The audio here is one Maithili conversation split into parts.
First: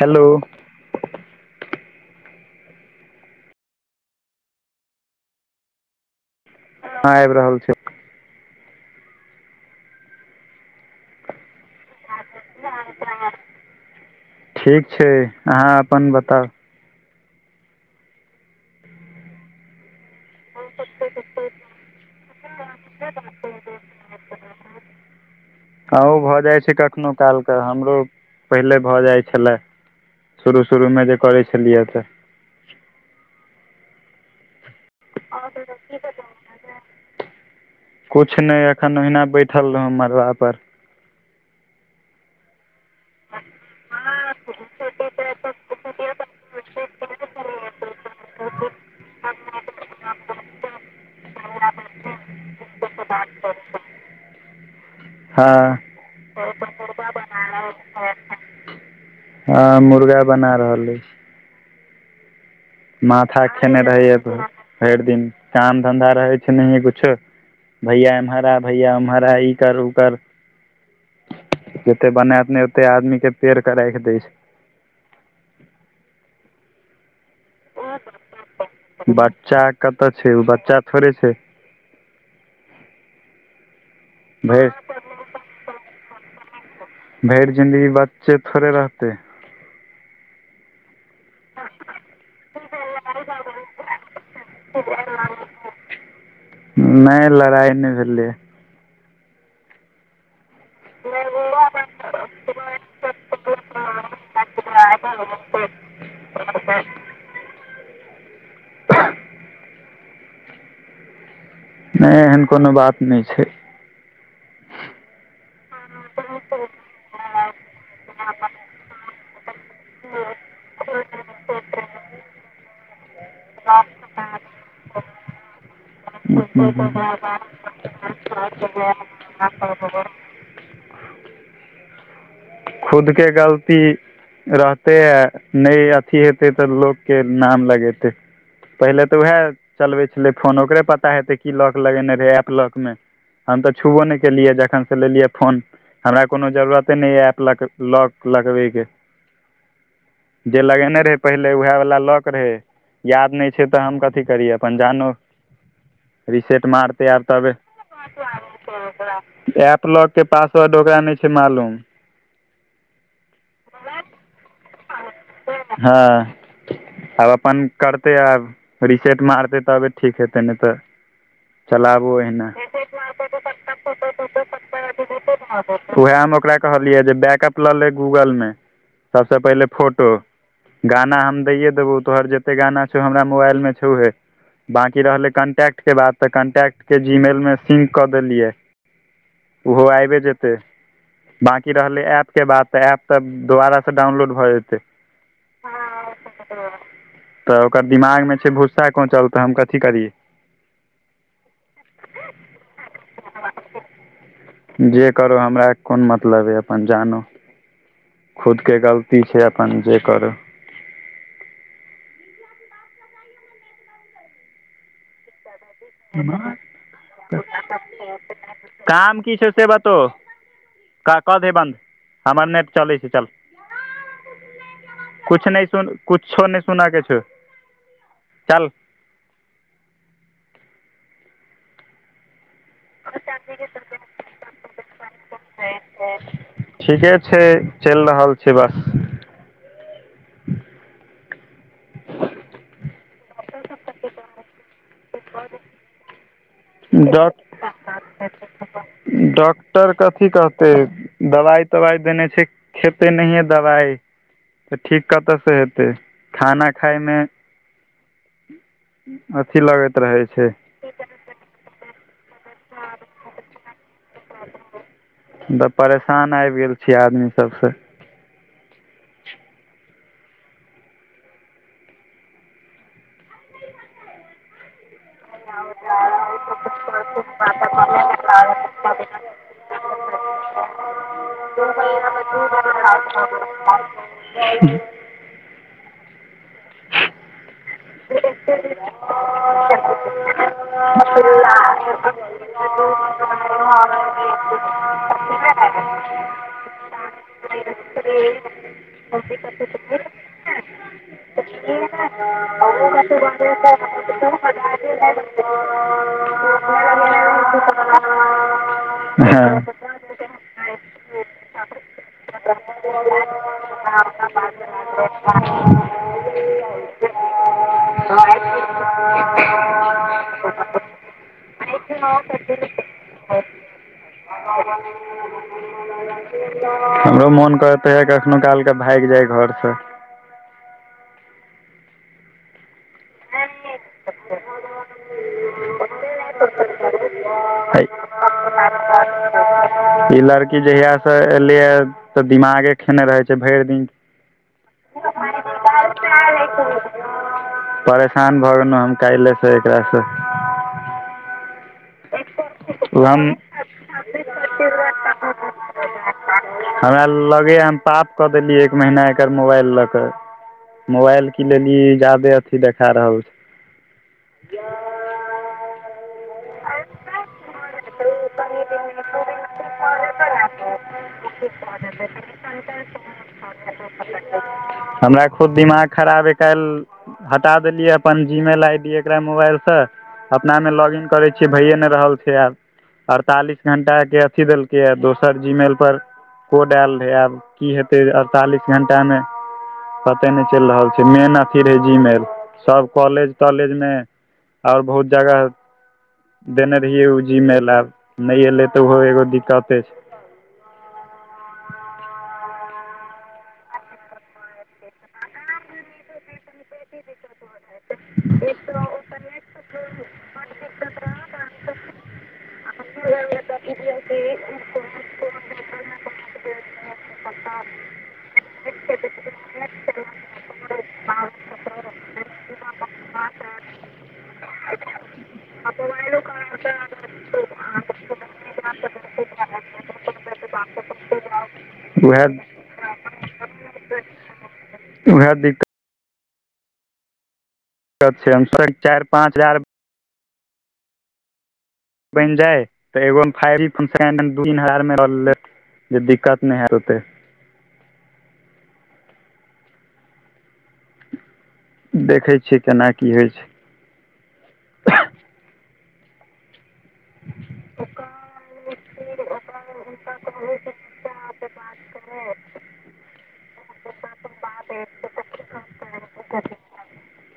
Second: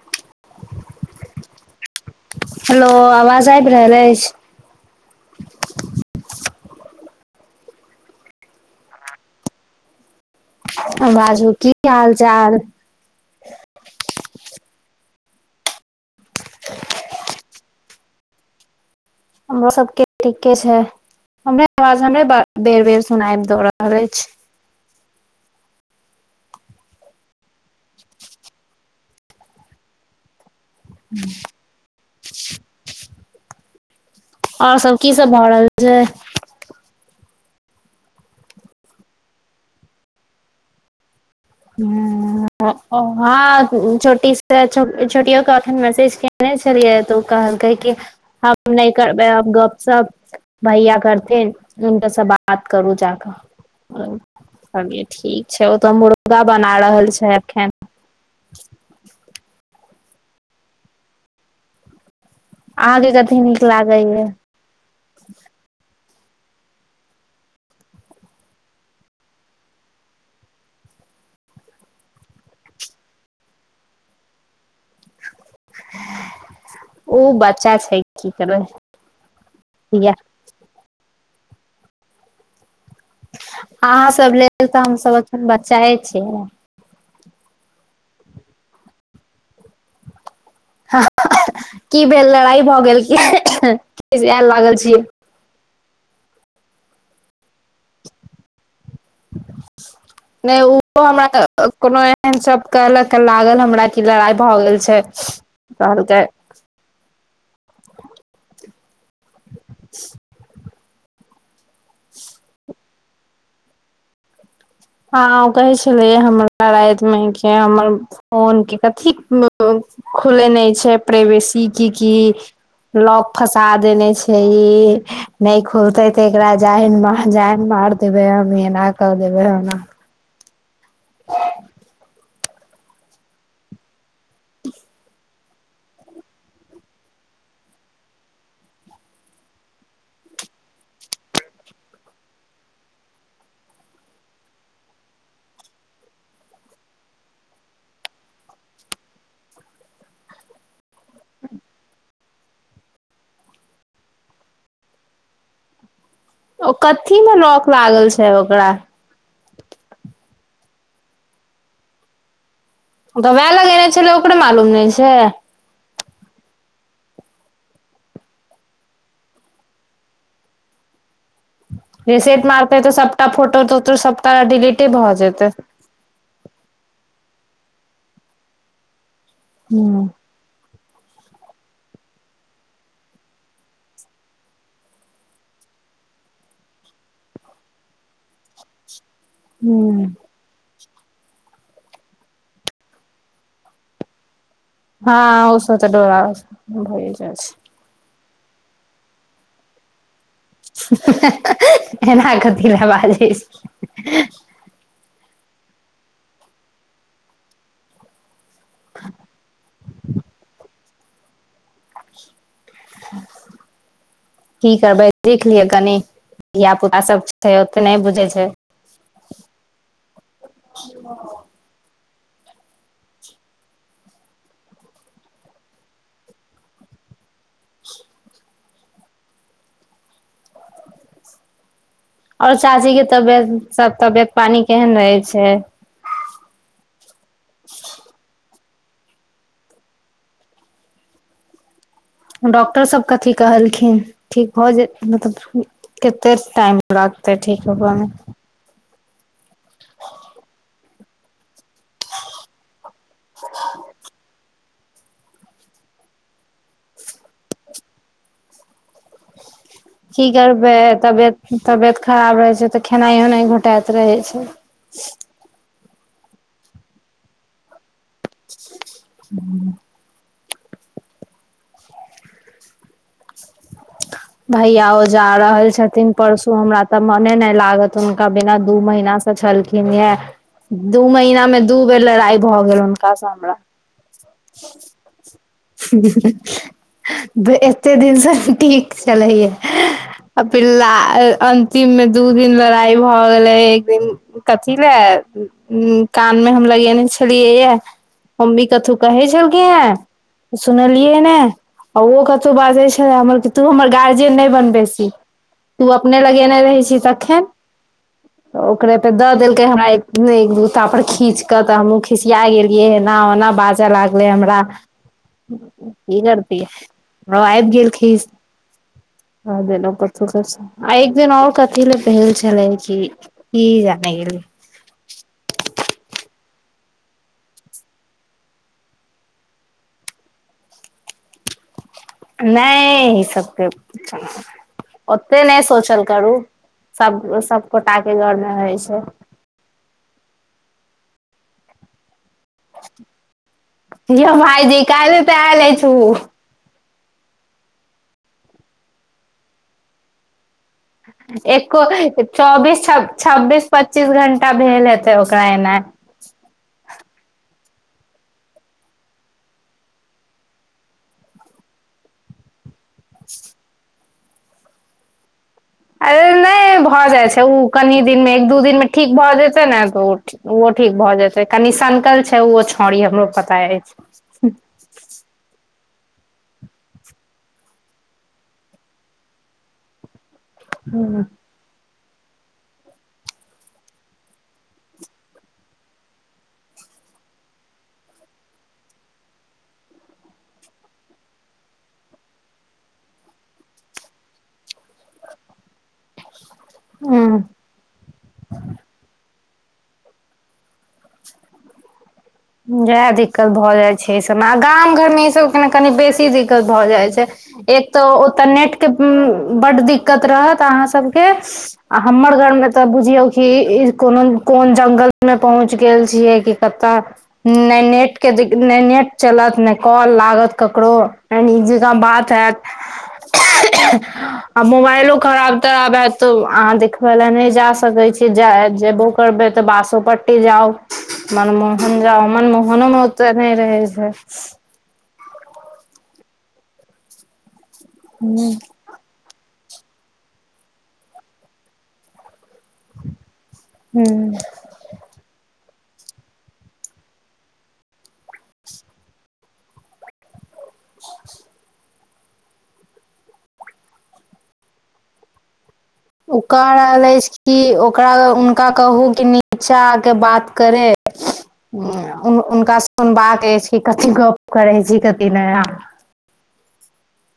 हेलो हेलो आवाज आबि रहल अछि हँ आबि रहल छै बाजू की हाल चाल ठीक छै आंहाँ अपन बताउ [inaudible] हमरो सबके ठीके छै हमरे आवाज हमरे बेर बेर सुनाब द रहल अछि हँ ओ भऽ जाइ छै कखनो काल क हमरो पहिले भऽ जाइ छेला शुरू शुरूमे जे करै छलियै तऽ आओर सब की सब भऽ रहल छै कुछ नै एखन ओहिना बैठल रहौ मड़बा पर ह ह ओ हा छोटी से छोटियो कहकै मैसेज के- -ने छललियै तो उ कहलकै कि हम नै करबै अब गप सप भैया करथिन उनके स बात बात करू जा क कहलियै ठीक हँ छै ओ त हमरो बना रहल छै एखन? हँ [inaudible] ह, मुर्गा बना रहल अछि अहाँके कथी माथा नीक खेने रहैय लागैया भरि दिन काम धन्धा रहै छै नहिेये कुछो, भैया एम्हर आ भैया उम्हर आ, ई कर उ कर। जते बनात ने ओते आदमी के पेड़ के राखि देै छै। उ बा बच्चा धिया कतऽ छै ओ बच्चा? थोरे छै अहाँ सब लेल भरि तऽ हमसभ अखन बच्चाए छियै। भैर जिंन्दगी बच्चे थोड़े रहते ह की भेल लड़ाई भऽ गेल की आयल लागल छी नै लड़ाई नै भेलै नै ओहो हमरा कोनो, एन सब कहलक, लागल हमरा कि लड़ाइ भए गेल छै, कहलकै। [inaudible] नै एहन कोनो बात नै छै। हँ, ओ कहे छलिये हमरा राईत मे के हमर फोन के कथी। खुले नै छै, प्रवेसी की कि लॉक फसा देने छै ई, नहि खुलतै। त एकरा जाइन उ जाध माइर देबे, हम एना क देबे ओना? खुद के गलती। रहते है, नै अथी हेतै तऽ लोकके नाम लगेतै पहिले तऽ उएह, चलबै छलै फोन ओकरे पता हेतै की लॉक लगेने रहै एप लॉकमे। हम तऽ छुबो नहि केलियै, जखन से लेलियै फोन। हमरा कोनो जरूरते नै य एप लॉग लगबै के। जे लगेने रहे पहिले, उएह वालला लॉक रहे। याद नै छै तऽ हम कथी करिय अपन जानो। रिसेट ओ कथी मे लॉक किया लागल छै ओकरा। ओकरा? एप लॉक के पासवर्ड ओकरा नै छै मालूम। त वेह लगेने छेलै, ओकरे मालूम नै छै। हँ, आब अपन करतै। आब, रिसेट मारतै तबे ठीक हेतै। त नै तऽ। चलाबू एहिना रिसेट मारतै तऽ, सबटा फोटो तोटो सबटा डिलीटे भऽ जेतै। उएह हम ओकरा कहलियै जे बैकअप लऽ ले गूगलमे, सबसँ पहिले हूँ फोटो। गाना हम दैए देबौ तोहर जते गाना छौ हमरा मोबाइलमे छौहे की रहलै कॉन्टैक्टके बात तऽ कन्टैक्टके जीमेलमे सिंक कऽ देलियै। ओहो! हूँ आइबे जे -तै बाकी रहलै ऐप के बात तऽ ऐप तऽ, दुबारा से डाउनलोड भऽ जेतै। हँ औ सब तऽ डोरा भै जा छै। तऽ ओकर दिमागमे छै भुस्सा कोचल तऽ हम कथी करियै? एना कति नऽ बाज! जे करो, हमरा कोन मतलब यऽ अपन जानो। खुदके गलती छै, अपन जे करू। की कहबै। देख लियै कनी, धियापुता सब छै, ओतेक नहि बुझै छै। काम की छै, से बताो? का कऽ देे बन्द, हमर नेट चलै छै, चल। किछु नहि सुन, कुछो नहि सुना कऽ छो, चल। और चाची कऽ तबियत, सब तबियत पानी केहन रहे छै? ठीके छै चलि रहल छै बस डॉक्टर सब कथी कहलखिन ठीक भ जे मतलब कते टाइम डॉ लगते ठीक होबमे डॉक्टर कथी कहतै दवाइ तवाइ देने छै खेते नहि दबाइ तऽ ठीक कतऽसँ हेतै खाना खाइमे अथि लागत की करबै तबियत तबियत खराब रहे छै तऽ खेनाइ उनाई घोटाइत रहै छै [unintelligible] हम तऽ परेशान आबि गेल छीियै आदमी सबसँ [unintelligible] भईया आओ जा रहल छथिन परसू हमरा तऽ मने नहि लागत हुनका बिना दू महीना से छलखिन ये दू महिीना मे दू बेर लड़ाइ भऽ गेल हुनकास सऽ हमरा [unintelligible] एतेक दिनसँ ठीक छलैय फिर ला अन्तिम मे दू दिन लड़ाइ भऽ गेलै एक दिन कथी लए कान मऽ हम लगेने छलियै य मम्मी कथू कहे झलखिन हैं सुनलियै ने आ ओ कतहु बाजै छै हमर तू हमर गजियन ने बन बेसी तु अपने लगेने रहे छिही तखेन ओकरे पे दऽ देलकै हमरा एक दूता पर खींच कऽ तऽ हमहूँ खिसिया गेलियै एना ओना बाजय लागलै हमरा [unintelligible] की करतीए हमरो ऐब गेल खीस [unintelligible] द आ एक दिन आओर कथी लए भेल छलै कि किया नऽ गेलए [unintelligible] हमरो मन कहते है कखनो काल के भागि जाय घर सऽ नहि ई सबके ओते नहि सोचल करू सब सब गोटा कऽ घर मे हो छै ई लड़की जहिया से एलिय ह तऽ दिमागे खेने रहे छै भरि दिन यो भाइजी कायले तऽ अल ऐछ उऽ परेशान भऽ गेलहुँ हम काल्हिेसँ एकरासँ एको चौबीस हम छब्बीस पच्चीस घं्टा भेल हेतै ओकरा एना हमरा लगे हम पाप कऽ देलीै एक महीना एकर मोबाइल लऽ कऽ मोबाइल कि लेलए ई जादे अथी देखा रहल छै [unintelligible] अरे नहि भऽ जाइ छै ओ कनि दिनमे एक दू दिनमे ठीक भऽ जेतै नऽ तऽ ओ ओहो ठीक भऽ जेतै कनि सकल छै ओहो छाँड़ी हमरो पता अछि हमरा खुद दिमाग खराब यऽ काईल हटा देलियै अपन जी मेल आइ डी एकरा मोबाइलसँ अपना मऽ लॉगिन करै छियै भैए नहि रहल छै आब अड़तालीस घं्टााक के अथी देलकैए दोसर जीमेल पर कोड आयल रहै आब की हेतै अड़तालीस घं्टामे पते नहि चलि रहल छै मेन अथि रहै जीमेल सब कालेज तालेज मे और बहुत जगह देने रहियै ओ हूँ जीमेल आब नहि एलै तऽ ओहो एगो दिक्कते छै जएह दिक्कत भऽ जाइ छै एहिसभमे आ गाम घरमे ईसभके ने कनि बेसी दिक्कत भऽ जाइ छै एक तऽ ओतऽ नेट कऽ बड दिक्कत रहत अहाँ सबके आ हमर घर मे त बुझियौ कि इ कोनो कोन जंगल में पहुंच गेल छियै कि अतय, नहि नेट के, नहि नेट चलत नहि कॉल लागत ककरो ने नीक जेकां बात हयत। आ मोबाइलो खराब तराब हैत त अहां देख देखै ले नहि जा सकै छी जा जेबो करबै त बासोपट्टी जाउ, मनमे छै जा उएह मनमोहनो मे ओते नहि रहै छै वैह दिक्कत कत छै हम स्वयं चारि पांच बार बनि जाय त एगो फाइव जी हूँ फंक्शन दू तीन हजारमे ल लेत जे दिक्कत नहि होइत ओतै देखै छियै केना की होइ छै ओ कह रहल अछि कि ओकरा, हुनका कहु कि निचा आके बात करे हुं हुनका सुनबाक अछि कि कथि गप करैत छी कथि नै अहां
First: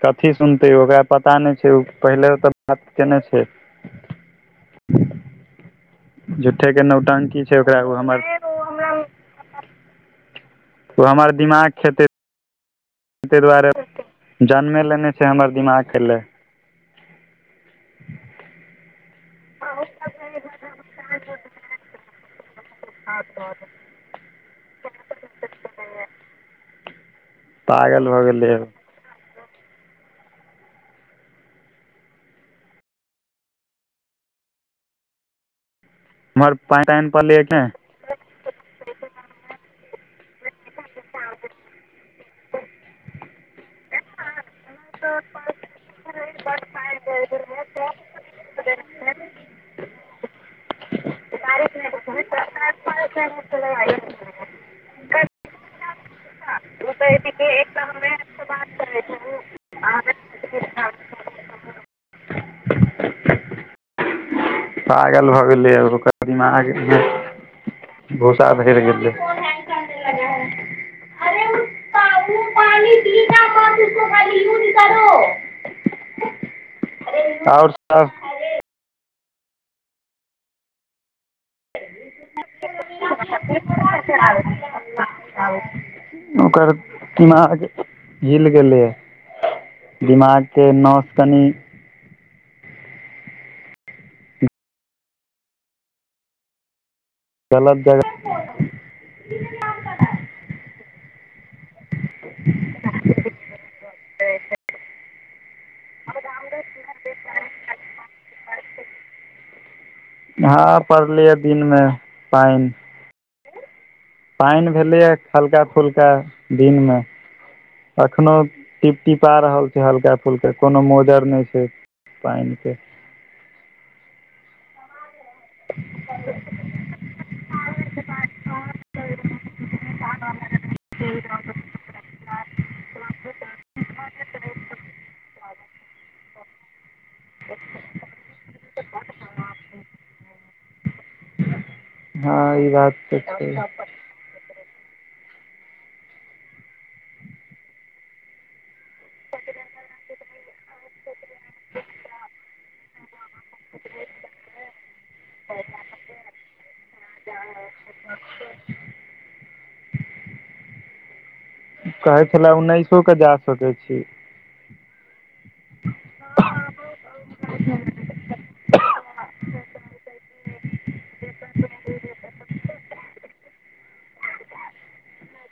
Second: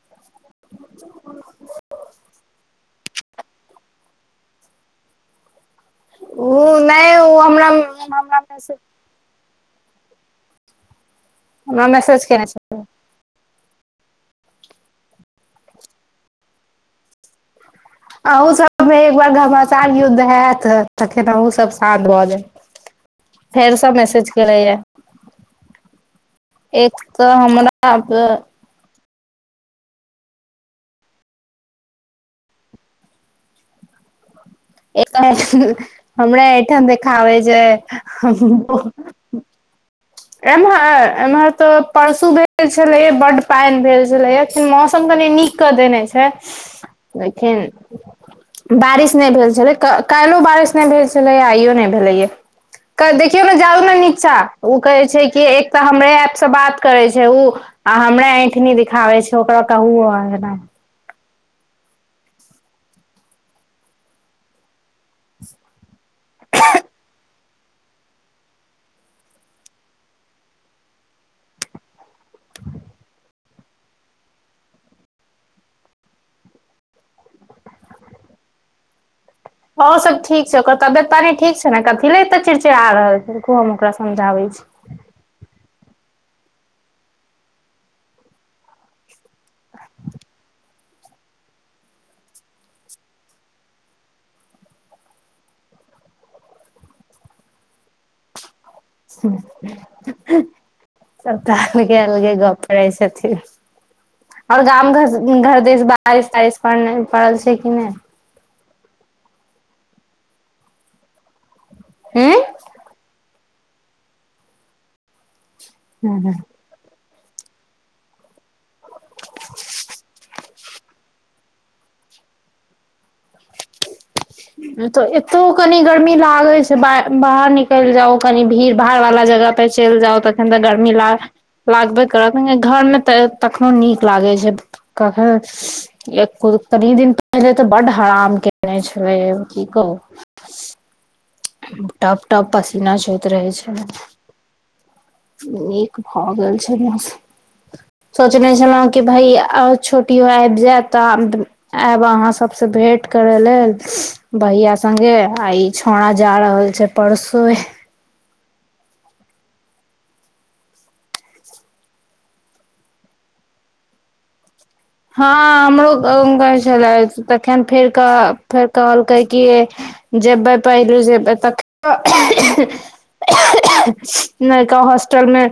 कथी सुनतै ओकरा पता नहि छै ओ पहिलौ त बात केने छै झुठे ओ के नहि ओ नौटंकी छै हमरा ओकरा एगो हमर हमरा मैसेज ओ हमर दिमाग हमरा खेतै मैसेज केने छै तै दुआरे जनमे लेने छै हमर दिमाग खाइ ले अहुं सबमे एक बार घमाासार युद्ध हयत तखैन अहुं सब शान्त भ जायब। फेर सब मेसेज भेलैये, एक त हमरा और पागल भऽ के गेलै एतै, हमरा उम्हर पानि एहिठाम तानि देखाबै पड़लै कि छै, नहि हमहु एमहर, एमहर त परसु भेल छलैये बड्ड पानि भेल छलैये मौसम कनि नीक कऽ देने छै, लेकिन बारिस नै भेल छलै, काल्हियो बारिस नहि भेल छलैये आइयो नहि भेलैये। कनि देखियौ नऽ जाउ नऽ निचा कहे छै कि एक तऽ हमरे ऐप सऽ बात करे छै उ आ हमरे ऐठनी दिखाबै छै। ओकरा त ओहो आबै ह ने पागल भ गेलैये, ओकरा दिमाग भूसा भरि गेलैये [unintelligible] अरे उत्तर। [inaudible] और सभ और सभ ठीक छै ओकर तबियत टा नै ठीक छै कथि ले एते चिड़चिड़ा रहल छी देखियौ हम ओकरा समझाबै छै ओकर दिमाग हिल गेलैये। दिमाग के नस कनि गलत जगह। हूँ हूँ सभ त अलगे अलगे गप करै छथिन, और गाम घर घर दिस बारिस तारिस पड़ल छै कि नहि। हा, पड़लैये दिनमे पाइन पानि भेलैये हलका फुलका उंम्म दिनमे, एखनो टिपटिपा रहल छै हलका फुलका, कोनो मोजर नहि छै पानि के। त एतौ कनी गर्मी लागै छै, बाहर निकलि जाउ। कनी भीड़ भाड़ वला जगह पर चलि जाउ तखन त गर्मी लाग। लागबे करत ने, घर मे त तखनो नीक। लागे छै कखैन, कनी दिन पहिने त बड हरान के जने छल कि कह टप टप हँ ई पसीना बात तऽ होइत रहै छै। नीक भऽ गेल छल। सोचने छलहुँ कि भई छोटियो आबि जाय तऽ। आयब अहाँ सभसँ भेट करे लेल भहिया स्गे आ ई छोड़ा जा रहल छै परसो। अच्छा कहै छले उन्नैसो के जा सकै छी। हँ हमरो गर छलै तखन फेर कह फेर कहलकै कऽ जेबै पहिलु जेबै त नहि कह हॉस्टल मे।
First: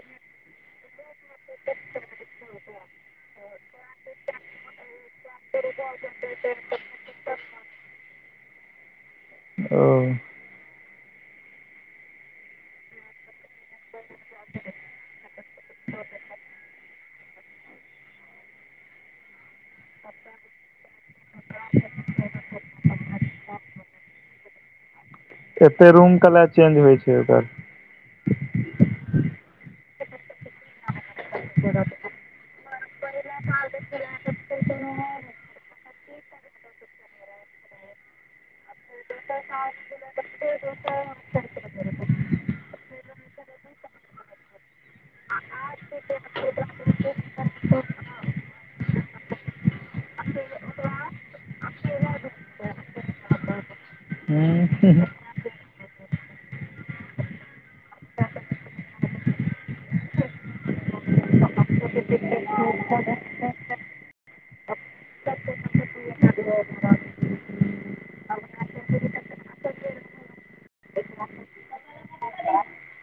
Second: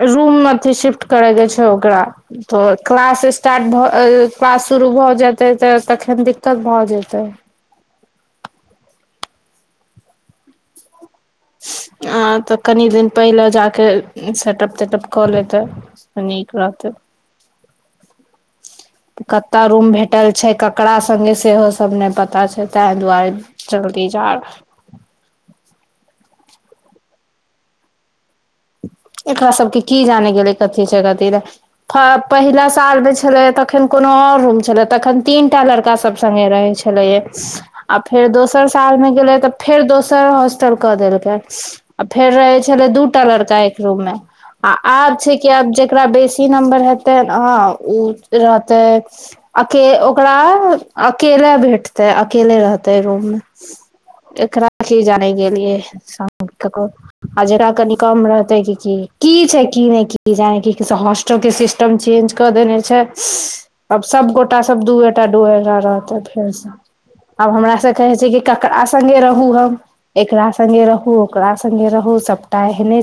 रूम मे अथी शिफ्ट करे के छै ओकरा तो क्लास। स्टार्ट भऽ पास शुरू भऽ जेतै तऽ तखन दिक्कत भऽ जेतै। ओ। आ तऽ कनि दिन पहिले जा कऽ सेटअप तेटप कऽ लेतै। अनेक बातै कतय रूम भेटल छै ककरा संघे सेहो सभ नहि पता छै ताहि दुआरे चल्दी जा रहल। एते रूम कल चेज होइ छै ओकर एकरा सभके की जाने गेलै कथी छै कथी पहिला साल मे छले तखन कोनो और रूम छले तखन तीन टा लड़का सभ संगे रहे छै आ फेर दोसर सालमे गेलै तऽ फेर दोसर हॉस्टल कऽ देलकै। आ फेर रहै छलै दूटा लड़का एक रूम मे आ आब छै कि आब जेकरा बेसी नम्बर हेतै ह ओ रहतै। अ ओकरा अकेले भेटतै अकेले रहतै रूम मे एकरा ओकर जाने गेल लिए ककरो आ जकरा कनि कम रहते की की की छै की ने की जान क से हॉस्टल के सिस्टम चेज देने छै ह। आब सभ गोटा सभ दूएटा डोहेटा रहतै फेर से आब हमरा से कहै छै कि ककरा संघे रहू हम एकरा संघगे रहू ओकरा संघगे रहु सभटा एहने छै